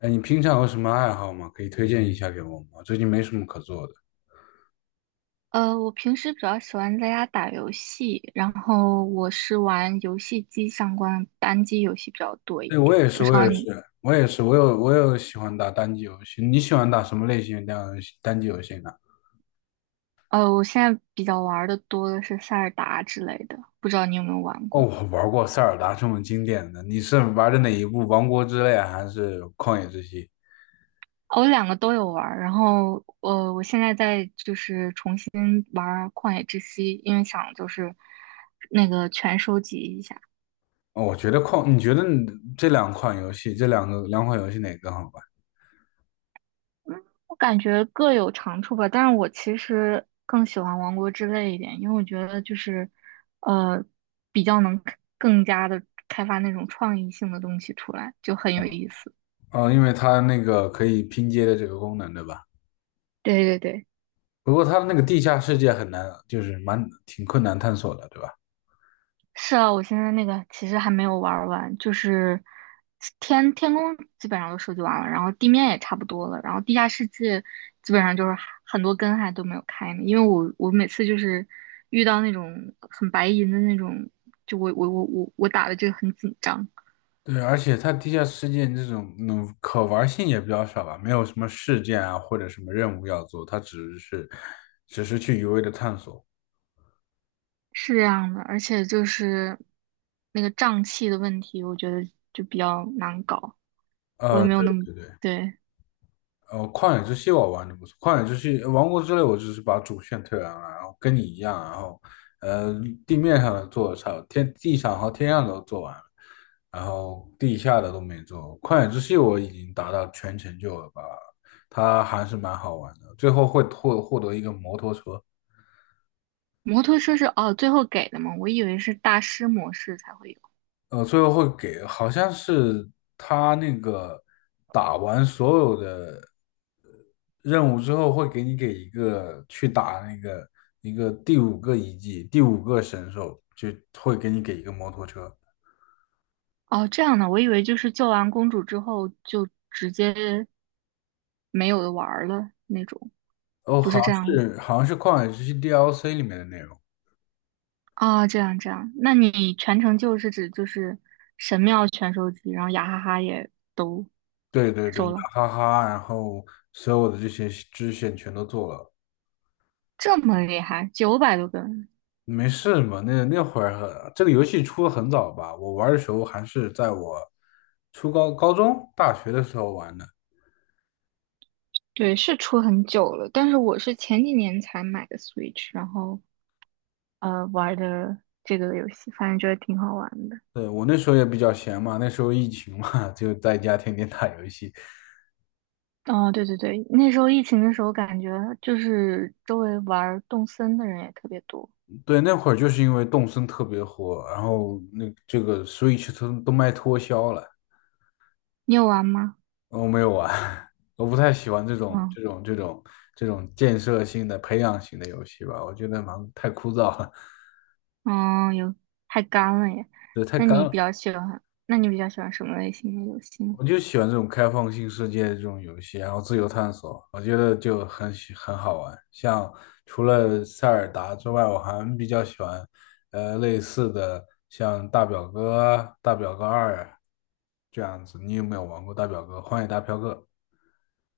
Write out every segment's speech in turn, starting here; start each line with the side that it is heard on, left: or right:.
left: 哎，你平常有什么爱好吗？可以推荐一下给我吗？最近没什么可做的。
right: 我平时比较喜欢在家打游戏，然后我是玩游戏机相关的单机游戏比较多
left: 对，
right: 一
left: 我
right: 点。
left: 也是，
right: 不知
left: 我
right: 道
left: 也是，
right: 你，
left: 我也是，我有喜欢打单机游戏。你喜欢打什么类型的单机游戏呢？
right: 我现在比较玩的多的是塞尔达之类的，不知道你有没有玩过？
left: 哦，
right: 哦，
left: 我玩过塞尔达这么经典的，你是玩的哪一部？《王国之泪》还是《旷野之息》？
right: 我两个都有玩儿，然后我现在就是重新玩儿旷野之息，因为想就是那个全收集一下。
left: 哦，我觉得旷，你觉得你这两款游戏，这两个两款游戏哪个更好玩？
right: 我感觉各有长处吧，但是我其实更喜欢王国之泪一点，因为我觉得就是，呃，比较能更加的开发那种创意性的东西出来，就很有意思。
left: 哦，因为它那个可以拼接的这个功能，对吧？
right: 对对对。
left: 不过它的那个地下世界很难，就是蛮挺困难探索的，对吧？
right: 是啊，我现在那个其实还没有玩儿完，就是天天宫基本上都收集完了，然后地面也差不多了，然后地下世界基本上就是很多根还都没有开呢，因为我每次就是遇到那种很白银的那种，就我打的就很紧张。
left: 对，而且它地下世界这种可玩性也比较少吧，没有什么事件啊或者什么任务要做，它只是去一味的探索。
right: 是这样的，而且就是那个胀气的问题，我觉得就比较难搞，我也没
left: 对
right: 有那么。
left: 对对，
right: 对。
left: 旷野之息我玩的不错，旷野之息、王国之泪我只是把主线推完了，然后跟你一样，然后呃地面上的做了差，天地上和天上都做完了，然后地下的都没做。旷野之息我已经达到全成就了吧，它还是蛮好玩的，最后会获得一个摩托车。
right: 摩托车是哦，最后给的嘛，我以为是大师模式才会。有。
left: 最后会给，好像是他那个打完所有的任务之后，会给你给一个去打那个一个第五个遗迹，第五个神兽，就会给你给一个摩托车。
right: 哦，这样的，我以为就是救完公主之后就直接没有的玩儿了那种。
left: 哦，
right: 不
left: 好
right: 是这
left: 像
right: 样
left: 是好像是旷野之息 DLC 里面的内容。
right: 啊，哦这样这样，那你全程救是指就是神庙全收集，然后雅哈哈也都
left: 对对对，
right: 收了。
left: 哈哈，然后所有的这些支线全都做了。
right: 这么厉害，900多根。
left: 没事嘛，那会儿很这个游戏出的很早吧？我玩的时候还是在我初高、高中、大学的时候玩的。
right: 对，是出很久了，但是我是前几年才买的 Switch,然后玩的这个游戏，反正觉得挺好玩的。
left: 对，我那时候也比较闲嘛，那时候疫情嘛，就在家天天打游戏。
right: 哦，对对对，那时候疫情的时候，感觉就是周围玩儿动森的人也特别多。
left: 对，那会儿就是因为动森特别火，然后那这个 Switch 都卖脱销了，
right: 你有玩吗？
left: 我没有玩，我不太喜欢
right: 嗯
left: 这种建设性的、培养型的游戏吧，我觉得蛮太枯燥了，
right: 嗯，有，太干了耶。
left: 对，太
right: 那
left: 干
right: 你比
left: 了。
right: 较喜欢，那你比较喜欢什么类型的游戏呢？
left: 我就喜欢这种开放性世界的这种游戏，然后自由探索，我觉得就很喜很好玩。像除了塞尔达之外，我还比较喜欢，类似的像大表哥啊、大表哥二啊这样子。你有没有玩过大表哥、荒野大飘哥？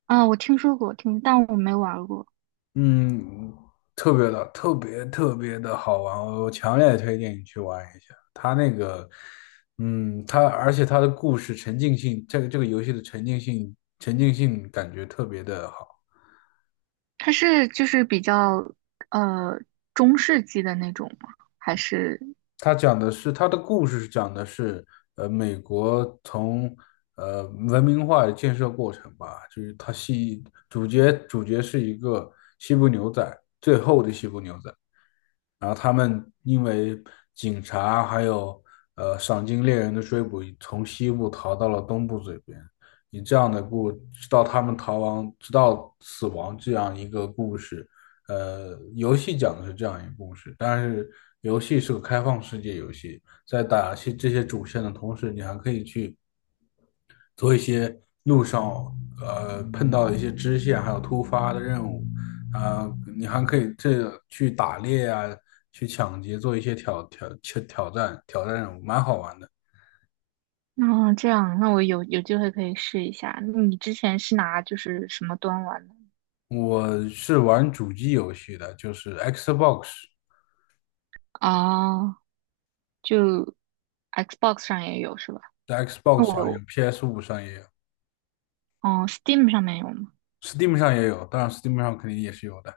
right: 啊、我听说过，听，但我没玩过。
left: 嗯，特别的，特别特别的好玩，我强烈推荐你去玩一下。它那个，嗯，它而且它的故事沉浸性，这个这个游戏的沉浸性，沉浸性感觉特别的好。
right: 它是就是比较呃中世纪的那种吗？还是。
left: 他讲的是他的故事，是讲的是美国从呃文明化的建设过程吧，就是他系主角是一个西部牛仔，最后的西部牛仔，然后他们因为警察还有赏金猎人的追捕，从西部逃到了东部这边，以这样的故，直到他们逃亡，直到死亡这样一个故事，游戏讲的是这样一个故事，但是游戏是个开放世界游戏，在打些这些主线的同时，你还可以去做一些路上碰到的一些支线，还有突发的任务啊、你还可以这去打猎啊，去抢劫，做一些挑挑挑挑战任务，蛮好玩的。
right: 哦，这样？那我有有机会可以试一下。那你之前是拿就是什么端玩的？
left: 我是玩主机游戏的，就是 Xbox，
right: 哦，就 Xbox 上也有是吧？
left: 在
right: 那
left: Xbox 上有
right: 我，
left: PS5上也有
right: 嗯，Steam 上面有吗？
left: ，Steam 上也有，当然 Steam 上肯定也是有的。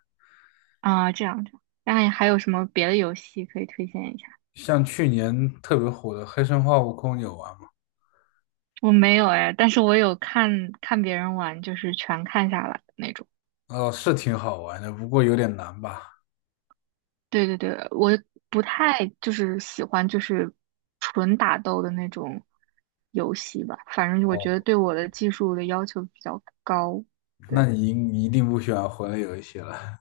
right: 啊，这样这样。那还有什么别的游戏可以推荐一下？
left: 像去年特别火的《黑神话：悟空》，你有玩吗？
right: 我没有哎，但是我有看看别人玩，就是全看下来的那种。
left: 哦，是挺好玩的，不过有点难吧？
right: 对对对，我不太就是喜欢就是纯打斗的那种游戏吧，反正我
left: 哦，
right: 觉得对我的技术的要求比较高。
left: 那
right: 对
left: 你一定不喜欢魂类游戏了。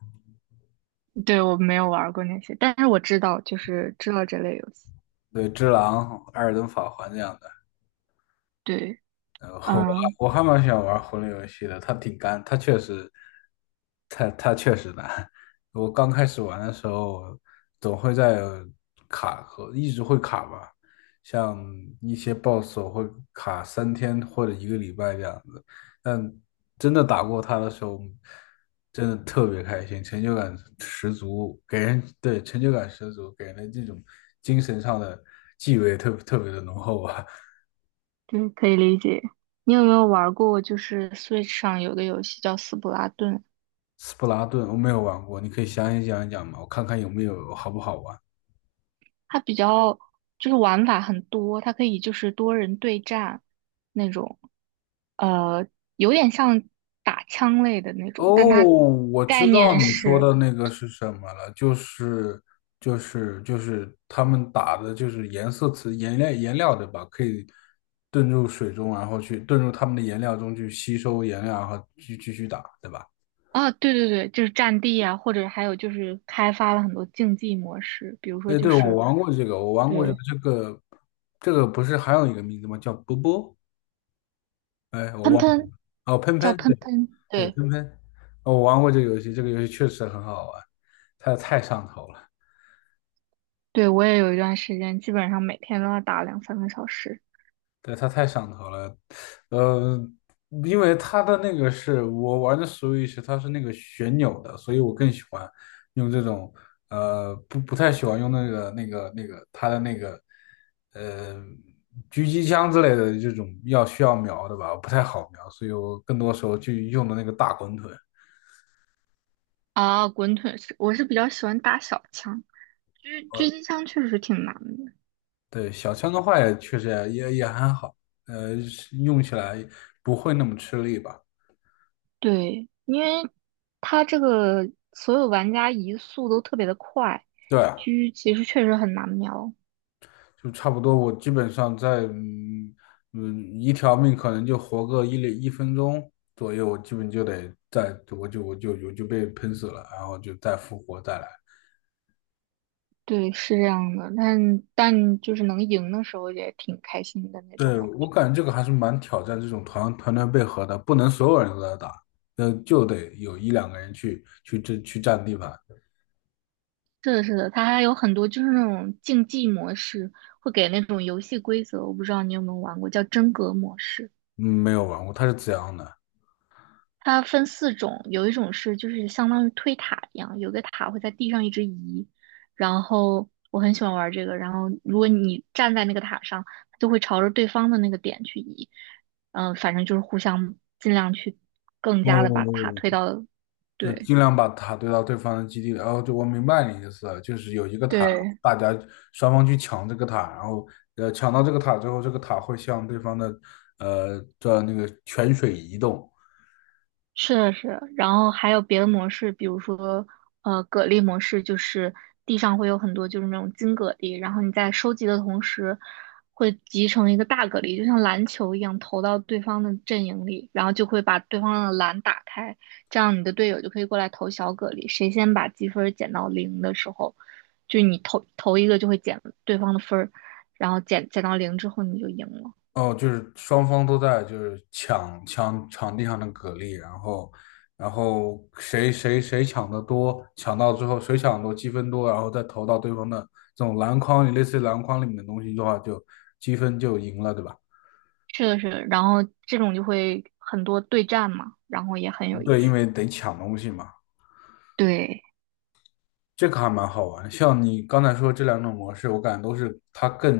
right: 对，我没有玩过那些，但是我知道就是知道这类游戏。
left: 对，《只狼》《艾尔登法环》这样的。
right: 对。
left: 然后我
right: 嗯。
left: 我还蛮喜欢玩魂类游戏的，它挺干，它确实，它它确实难。我刚开始玩的时候，总会在卡和一直会卡吧，像一些 BOSS 我会卡3天或者一个礼拜这样子。但真的打过它的时候，真的特别开心，成就感十足，给人，对，成就感十足，给人的这种精神上的气味特别的浓厚啊。
right: 对，可以理解。你有没有玩过，就是 Switch 上有个游戏叫《斯普拉顿》，
left: 斯普拉顿我没有玩过，你可以详细讲一讲吗？我看看有没有好不好玩。
right: 它比较就是玩法很多，它可以就是多人对战那种，呃，有点像打枪类的那
left: 哦，
right: 种，但它
left: 我知
right: 概念
left: 道你说
right: 是。
left: 的那个是什么了，就是他们打的就是颜色词颜料对吧？可以遁入水中，然后去遁入他们的颜料中去吸收颜料，然后继续打，对吧？
right: 啊，对对对，就是战地啊，或者还有就是开发了很多竞技模式，比如说
left: 哎，
right: 就
left: 对，我
right: 是。
left: 玩过这个，我玩过这个，
right: 对。
left: 这个不是还有一个名字吗？叫波波？哎，我
right: 喷
left: 忘了。
right: 喷。
left: 哦，喷
right: 叫
left: 喷，
right: 喷
left: 对
right: 喷，
left: 对，
right: 对。
left: 喷喷，哦我玩过这个游戏，这个游戏确实很好玩，它太上头了，
right: 对，我也有一段时间基本上每天都要打2, 3个小时。
left: 对，它太上头了，呃，因为它的那个是我玩的 Switch，它是那个旋钮的，所以我更喜欢用这种，不太喜欢用那个它的那个，呃，狙击枪之类的这种要需要瞄的吧，不太好瞄，所以我更多时候就用的那个大滚筒。
right: 啊，滚腿是，我是比较喜欢打小枪，狙狙
left: 哦
right: 击枪确实挺难的。
left: 对，小枪的话也确实也还好，是用起来不会那么吃力吧？
right: 对，因为它这个所有玩家移速都特别的快，
left: 对啊
right: 狙其实确实很难瞄。
left: 就差不多。我基本上在一条命可能就活个1分钟左右，我基本就得再我就被喷死了，然后就再复活再来。
right: 对，是这样的，但但就是能赢的时候也挺开心的那种
left: 对，
right: 感
left: 我
right: 觉。
left: 感觉这个还是蛮挑战这种团队配合的，不能所有人都在打，就得有一两个人去这去占地盘。
right: 是的，是的，它还有很多就是那种竞技模式，会给那种游戏规则，我不知道你有没有玩过，叫真格模式。
left: 嗯，没有玩过，他是怎样的？
right: 它分四种，有一种是就是相当于推塔一样，有个塔会在地上一直移，然后我很喜欢玩这个，然后如果你站在那个塔上，它就会朝着对方的那个点去移，嗯、反正就是互相尽量去更加的把塔推
left: 哦，
right: 到。
left: 就
right: 对。
left: 尽量把塔堆到对方的基地里。哦，就我明白你意思了，就是有一个塔，
right: 对，
left: 大家双方去抢这个塔，然后抢到这个塔之后，这个塔会向对方的那个泉水移动。
right: 是的，是的，然后还有别的模式，比如说，蛤蜊模式，就是地上会有很多就是那种金蛤蜊，然后你在收集的同时，会集成一个大蛤蜊，就像篮球一样投到对方的阵营里，然后就会把对方的篮打开，这样你的队友就可以过来投小蛤蜊，谁先把积分儿减到零的时候，就你投投一个就会减对方的分儿，然后减到零之后你就赢了。
left: 哦，就是双方都在就是抢场地上的蛤蜊，然后谁抢的多，抢到之后谁抢得多积分多，然后再投到对方的这种篮筐里，类似于篮筐里面的东西的话，就积分就赢了，对吧？
right: 是的，是的，然后这种就会很多对战嘛，然后也很有意
left: 对，因
right: 思。
left: 为得抢东西嘛。
right: 对，
left: 这个还蛮好玩的像你刚才说这两种模式，我感觉都是它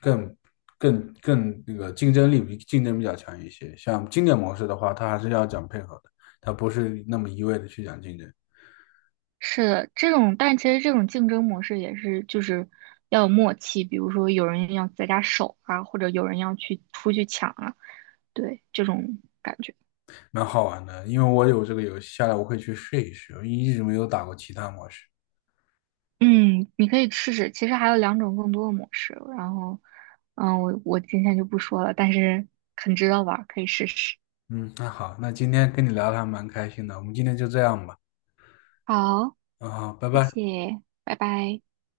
left: 更更那个竞争力比竞争比较强一些。像经典模式的话，它还是要讲配合的，它不是那么一味的去讲竞争，
right: 是的，这种，但其实这种竞争模式也是，就是要有默契，比如说有人要在家守啊，或者有人要去出去抢啊，对，这种感觉。
left: 蛮好玩的。因为我有这个游戏下来，我会去试一试，我一直没有打过其他模式。
right: 嗯，你可以试试。其实还有两种更多的模式，然后，嗯，我今天就不说了，但是很值得玩儿可以试试。
left: 嗯，那好，那今天跟你聊的还蛮开心的，我们今天就这样吧。
right: 好，
left: 嗯，好，拜
right: 谢
left: 拜。
right: 谢，拜拜。